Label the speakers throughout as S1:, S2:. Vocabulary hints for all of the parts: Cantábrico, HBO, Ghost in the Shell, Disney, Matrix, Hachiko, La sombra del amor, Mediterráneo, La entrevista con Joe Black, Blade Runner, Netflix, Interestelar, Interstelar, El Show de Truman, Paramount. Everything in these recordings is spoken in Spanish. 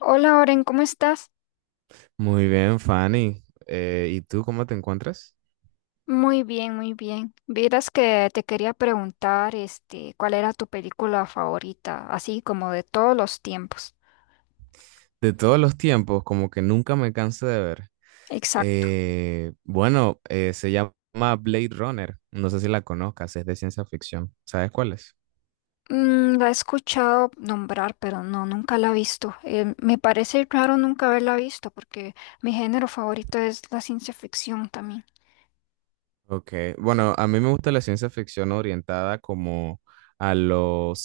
S1: Hola, Oren, ¿cómo estás?
S2: Muy bien, Fanny. ¿Y tú cómo te encuentras?
S1: Muy bien, muy bien. Vieras que te quería preguntar, ¿cuál era tu película favorita? Así como de todos los tiempos.
S2: De todos los tiempos, como que nunca me canso de ver.
S1: Exacto.
S2: Bueno, se llama Blade Runner. No sé si la conozcas, es de ciencia ficción. ¿Sabes cuál es?
S1: La he escuchado nombrar, pero no, nunca la he visto. Me parece raro nunca haberla visto, porque mi género favorito es la ciencia ficción también.
S2: Ok, bueno, a mí me gusta la ciencia ficción orientada como a los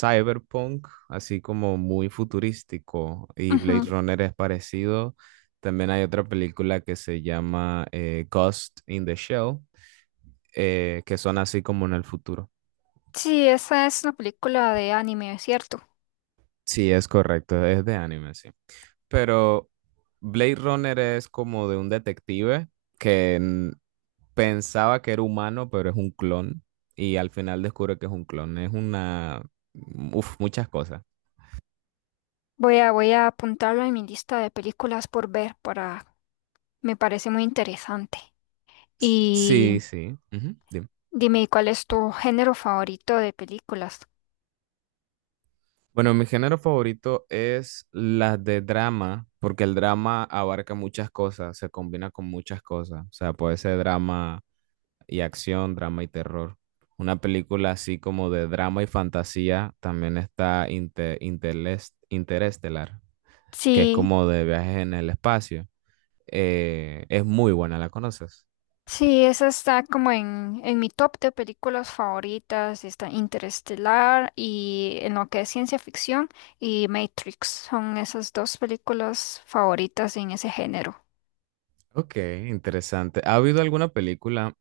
S2: cyberpunk, así como muy futurístico, y Blade
S1: Ujú.
S2: Runner es parecido. También hay otra película que se llama Ghost in the Shell, que son así como en el futuro.
S1: Sí, esa es una película de anime, ¿cierto?
S2: Sí, es correcto, es de anime, sí. Pero Blade Runner es como de un detective que pensaba que era humano, pero es un clon y al final descubre que es un clon. Es una, uf, muchas cosas.
S1: Voy a apuntarla en mi lista de películas por ver, para, me parece muy interesante.
S2: Sí,
S1: Y
S2: sí. Ujú, dime.
S1: dime, ¿cuál es tu género favorito de películas?
S2: Bueno, mi género favorito es las de drama, porque el drama abarca muchas cosas, se combina con muchas cosas. O sea, puede ser drama y acción, drama y terror. Una película así como de drama y fantasía también está Interestelar, que es
S1: Sí,
S2: como de viajes en el espacio. Es muy buena, ¿la conoces?
S1: sí, esa está como en mi top de películas favoritas. Está Interestelar y en lo que es ciencia ficción y Matrix. Son esas dos películas favoritas en ese género.
S2: Ok, interesante. ¿Ha habido alguna película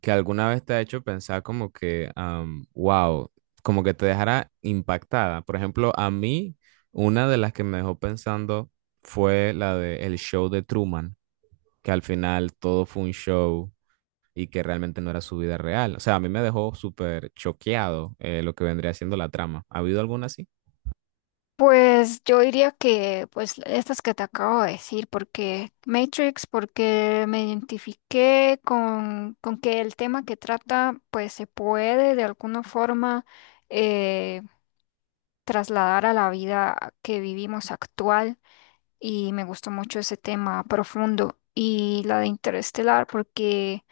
S2: que alguna vez te ha hecho pensar como que, wow, como que te dejara impactada? Por ejemplo, a mí, una de las que me dejó pensando fue la de El Show de Truman, que al final todo fue un show y que realmente no era su vida real. O sea, a mí me dejó súper choqueado lo que vendría siendo la trama. ¿Ha habido alguna así?
S1: Pues yo diría que pues estas que te acabo de decir, porque Matrix, porque me identifiqué con que el tema que trata pues se puede de alguna forma eh, trasladar a la vida que vivimos actual, y me gustó mucho ese tema profundo, y la de Interestelar porque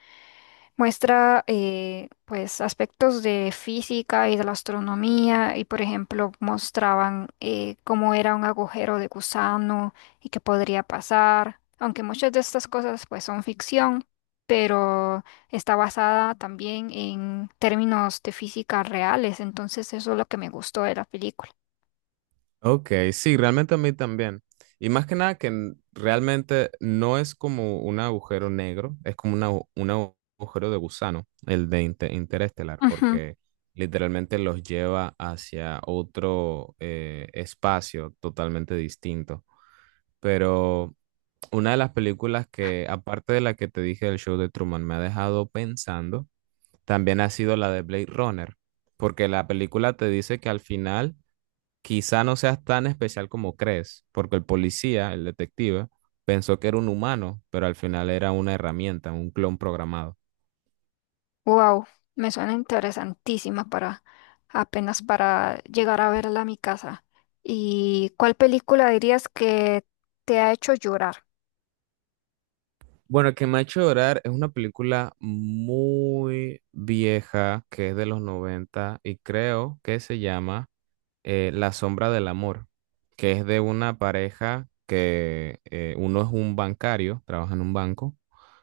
S1: muestra pues aspectos de física y de la astronomía, y por ejemplo mostraban cómo era un agujero de gusano y qué podría pasar, aunque muchas de estas cosas pues son ficción, pero está basada también en términos de física reales. Entonces eso es lo que me gustó de la película.
S2: Ok, sí, realmente a mí también. Y más que nada que realmente no es como un agujero negro, es como una agu- un agu- agujero de gusano, el de interestelar,
S1: Ujú.
S2: porque literalmente los lleva hacia otro espacio totalmente distinto. Pero una de las películas que, aparte de la que te dije del show de Truman, me ha dejado pensando, también ha sido la de Blade Runner, porque la película te dice que al final quizá no seas tan especial como crees, porque el policía, el detective, pensó que era un humano, pero al final era una herramienta, un clon programado.
S1: Wow, me suena interesantísima para apenas para llegar a verla a mi casa. ¿Y cuál película dirías que te ha hecho llorar?
S2: Bueno, que me ha hecho llorar es una película muy vieja que es de los 90 y creo que se llama La sombra del amor, que es de una pareja que uno es un bancario, trabaja en un banco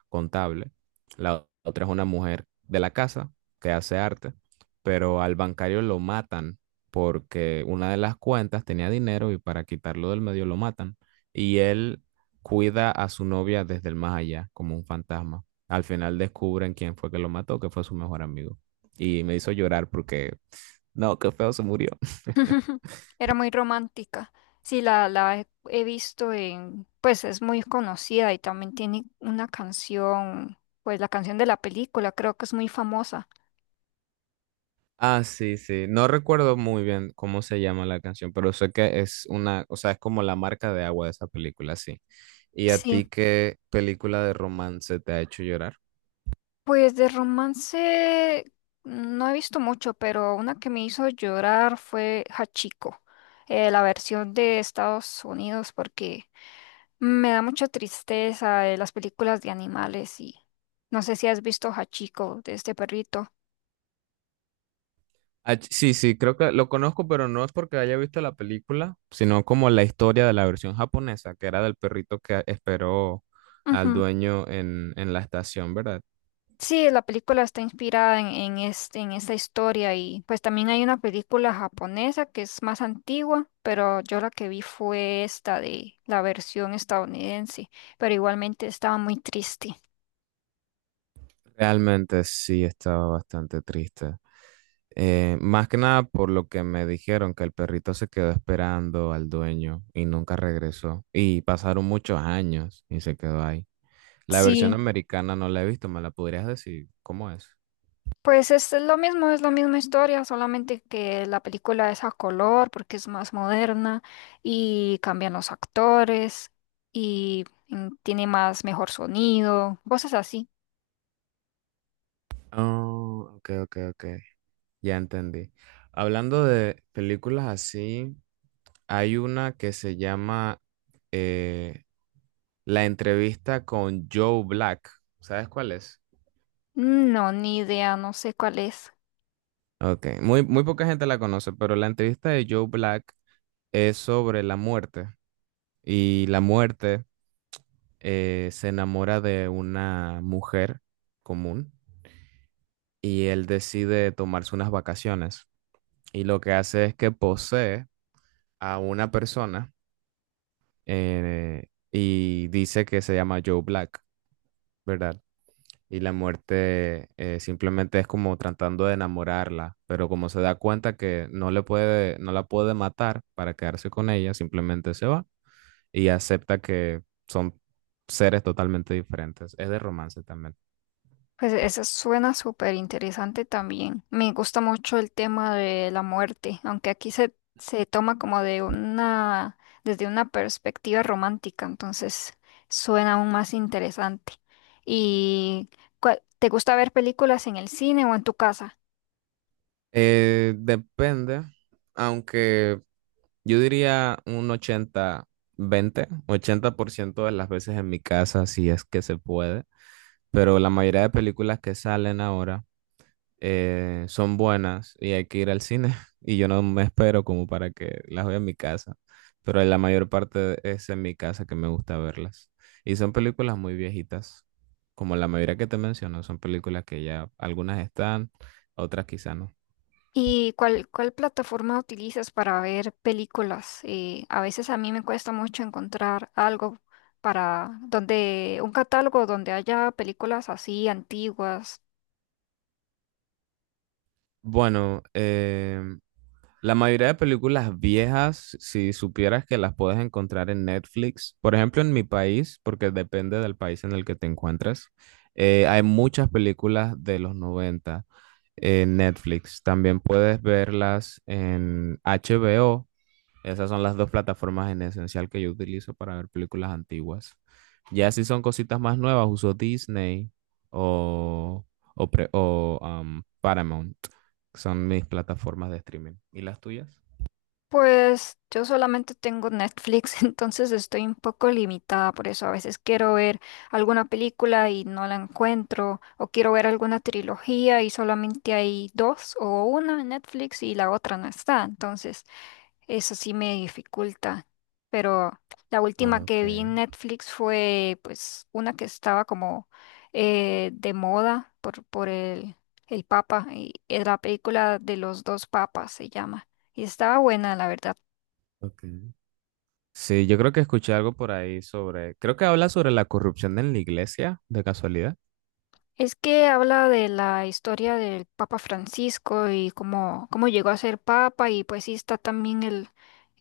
S2: contable, la otra es una mujer de la casa que hace arte, pero al bancario lo matan porque una de las cuentas tenía dinero y para quitarlo del medio lo matan. Y él cuida a su novia desde el más allá, como un fantasma. Al final descubren quién fue que lo mató, que fue su mejor amigo. Y me hizo llorar porque, no, qué feo se murió.
S1: Era muy romántica. Sí, la he visto en, pues es muy conocida, y también tiene una canción, pues la canción de la película, creo que es muy famosa.
S2: Ah, sí, sí. No recuerdo muy bien cómo se llama la canción, pero sé que es una, o sea, es como la marca de agua de esa película, sí. ¿Y a
S1: Sí.
S2: ti qué película de romance te ha hecho llorar?
S1: Pues de romance no he visto mucho, pero una que me hizo llorar fue Hachiko, la versión de Estados Unidos, porque me da mucha tristeza las películas de animales, y no sé si has visto Hachiko de este perrito.
S2: Ah, sí, sí, creo que lo conozco, pero no es porque haya visto la película, sino como la historia de la versión japonesa, que era del perrito que esperó al
S1: Ujú.
S2: dueño en la estación, ¿verdad?
S1: Sí, la película está inspirada en esta historia, y pues también hay una película japonesa que es más antigua, pero yo la que vi fue esta de la versión estadounidense, pero igualmente estaba muy triste.
S2: Realmente sí estaba bastante triste. Más que nada por lo que me dijeron que el perrito se quedó esperando al dueño y nunca regresó. Y pasaron muchos años y se quedó ahí. La versión
S1: Sí,
S2: americana no la he visto, ¿me la podrías decir? ¿Cómo es?
S1: pues es lo mismo, es la misma historia, solamente que la película es a color porque es más moderna, y cambian los actores y tiene más mejor sonido, cosas así.
S2: Oh, ok, ok, ok. Ya entendí. Hablando de películas así, hay una que se llama eh, La entrevista con Joe Black. ¿Sabes cuál es?
S1: No, ni idea, no sé cuál es.
S2: Ok, muy, muy poca gente la conoce, pero la entrevista de Joe Black es sobre la muerte y la muerte se enamora de una mujer común y él decide tomarse unas vacaciones y lo que hace es que posee a una persona y dice que se llama Joe Black, ¿verdad? Y la muerte simplemente es como tratando de enamorarla, pero como se da cuenta que no le puede, no la puede matar para quedarse con ella, simplemente se va y acepta que son seres totalmente diferentes. Es de romance también.
S1: Pues eso suena súper interesante también. Me gusta mucho el tema de la muerte, aunque aquí se, se toma como de una, desde una perspectiva romántica, entonces suena aún más interesante. ¿Y cuál- te gusta ver películas en el cine o en tu casa?
S2: Depende, aunque yo diría un ochenta 20-80% de las veces en mi casa, si es que se puede, pero la mayoría de películas que salen ahora son buenas y hay que ir al cine y yo no me espero como para que las vea en mi casa, pero la mayor parte es en mi casa que me gusta verlas. Y son películas muy viejitas, como la mayoría que te menciono, son películas que ya algunas están, otras quizá no.
S1: ¿Y cuál, cuál plataforma utilizas para ver películas? A veces a mí me cuesta mucho encontrar algo para donde un catálogo donde haya películas así antiguas.
S2: Bueno, la mayoría de películas viejas, si supieras que las puedes encontrar en Netflix, por ejemplo en mi país, porque depende del país en el que te encuentres, hay muchas películas de los 90 en Netflix. También puedes verlas en HBO. Esas son las dos plataformas en esencial que yo utilizo para ver películas antiguas. Ya si son cositas más nuevas, uso Disney o, o Paramount, que son mis plataformas de streaming. ¿Y las tuyas?
S1: Pues yo solamente tengo Netflix, entonces estoy un poco limitada por eso. A veces quiero ver alguna película y no la encuentro, o quiero ver alguna trilogía y solamente hay dos o una en Netflix y la otra no está. Entonces eso sí me dificulta, pero la
S2: Ah,
S1: última
S2: ok,
S1: que vi en Netflix fue pues una que estaba como de moda por el Papa, y es la película de los dos papas se llama, y estaba buena la verdad.
S2: ok. Sí, yo creo que escuché algo por ahí sobre, creo que habla sobre la corrupción en la iglesia, de casualidad.
S1: Es que habla de la historia del Papa Francisco y cómo, cómo llegó a ser Papa, y pues sí está también el,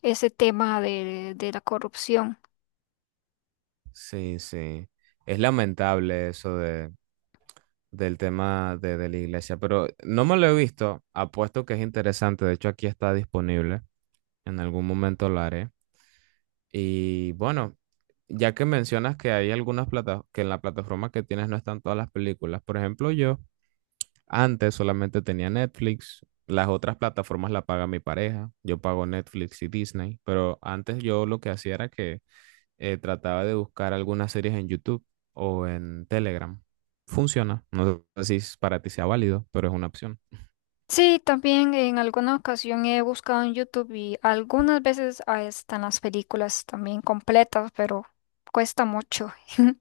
S1: ese tema de la corrupción.
S2: Sí, sí. Es lamentable eso de, del tema de la iglesia, pero no me lo he visto. Apuesto que es interesante. De hecho, aquí está disponible. En algún momento lo haré. Y bueno, ya que mencionas que hay algunas plata que en la plataforma que tienes no están todas las películas. Por ejemplo, yo antes solamente tenía Netflix. Las otras plataformas la paga mi pareja. Yo pago Netflix y Disney. Pero antes yo lo que hacía era que trataba de buscar algunas series en YouTube o en Telegram. Funciona. No sé si para ti sea válido, pero es una opción.
S1: Sí, también en alguna ocasión he buscado en YouTube, y algunas veces ah, están las películas también completas, pero cuesta mucho.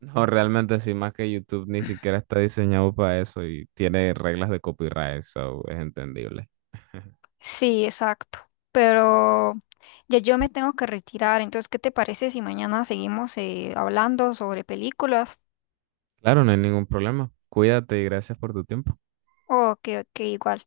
S2: No, realmente sí, más que YouTube ni siquiera está diseñado para eso y tiene reglas de copyright, so es entendible.
S1: Sí, exacto. Pero ya yo me tengo que retirar. Entonces, ¿qué te parece si mañana seguimos hablando sobre películas?
S2: Claro, no hay ningún problema. Cuídate y gracias por tu tiempo.
S1: O que igual.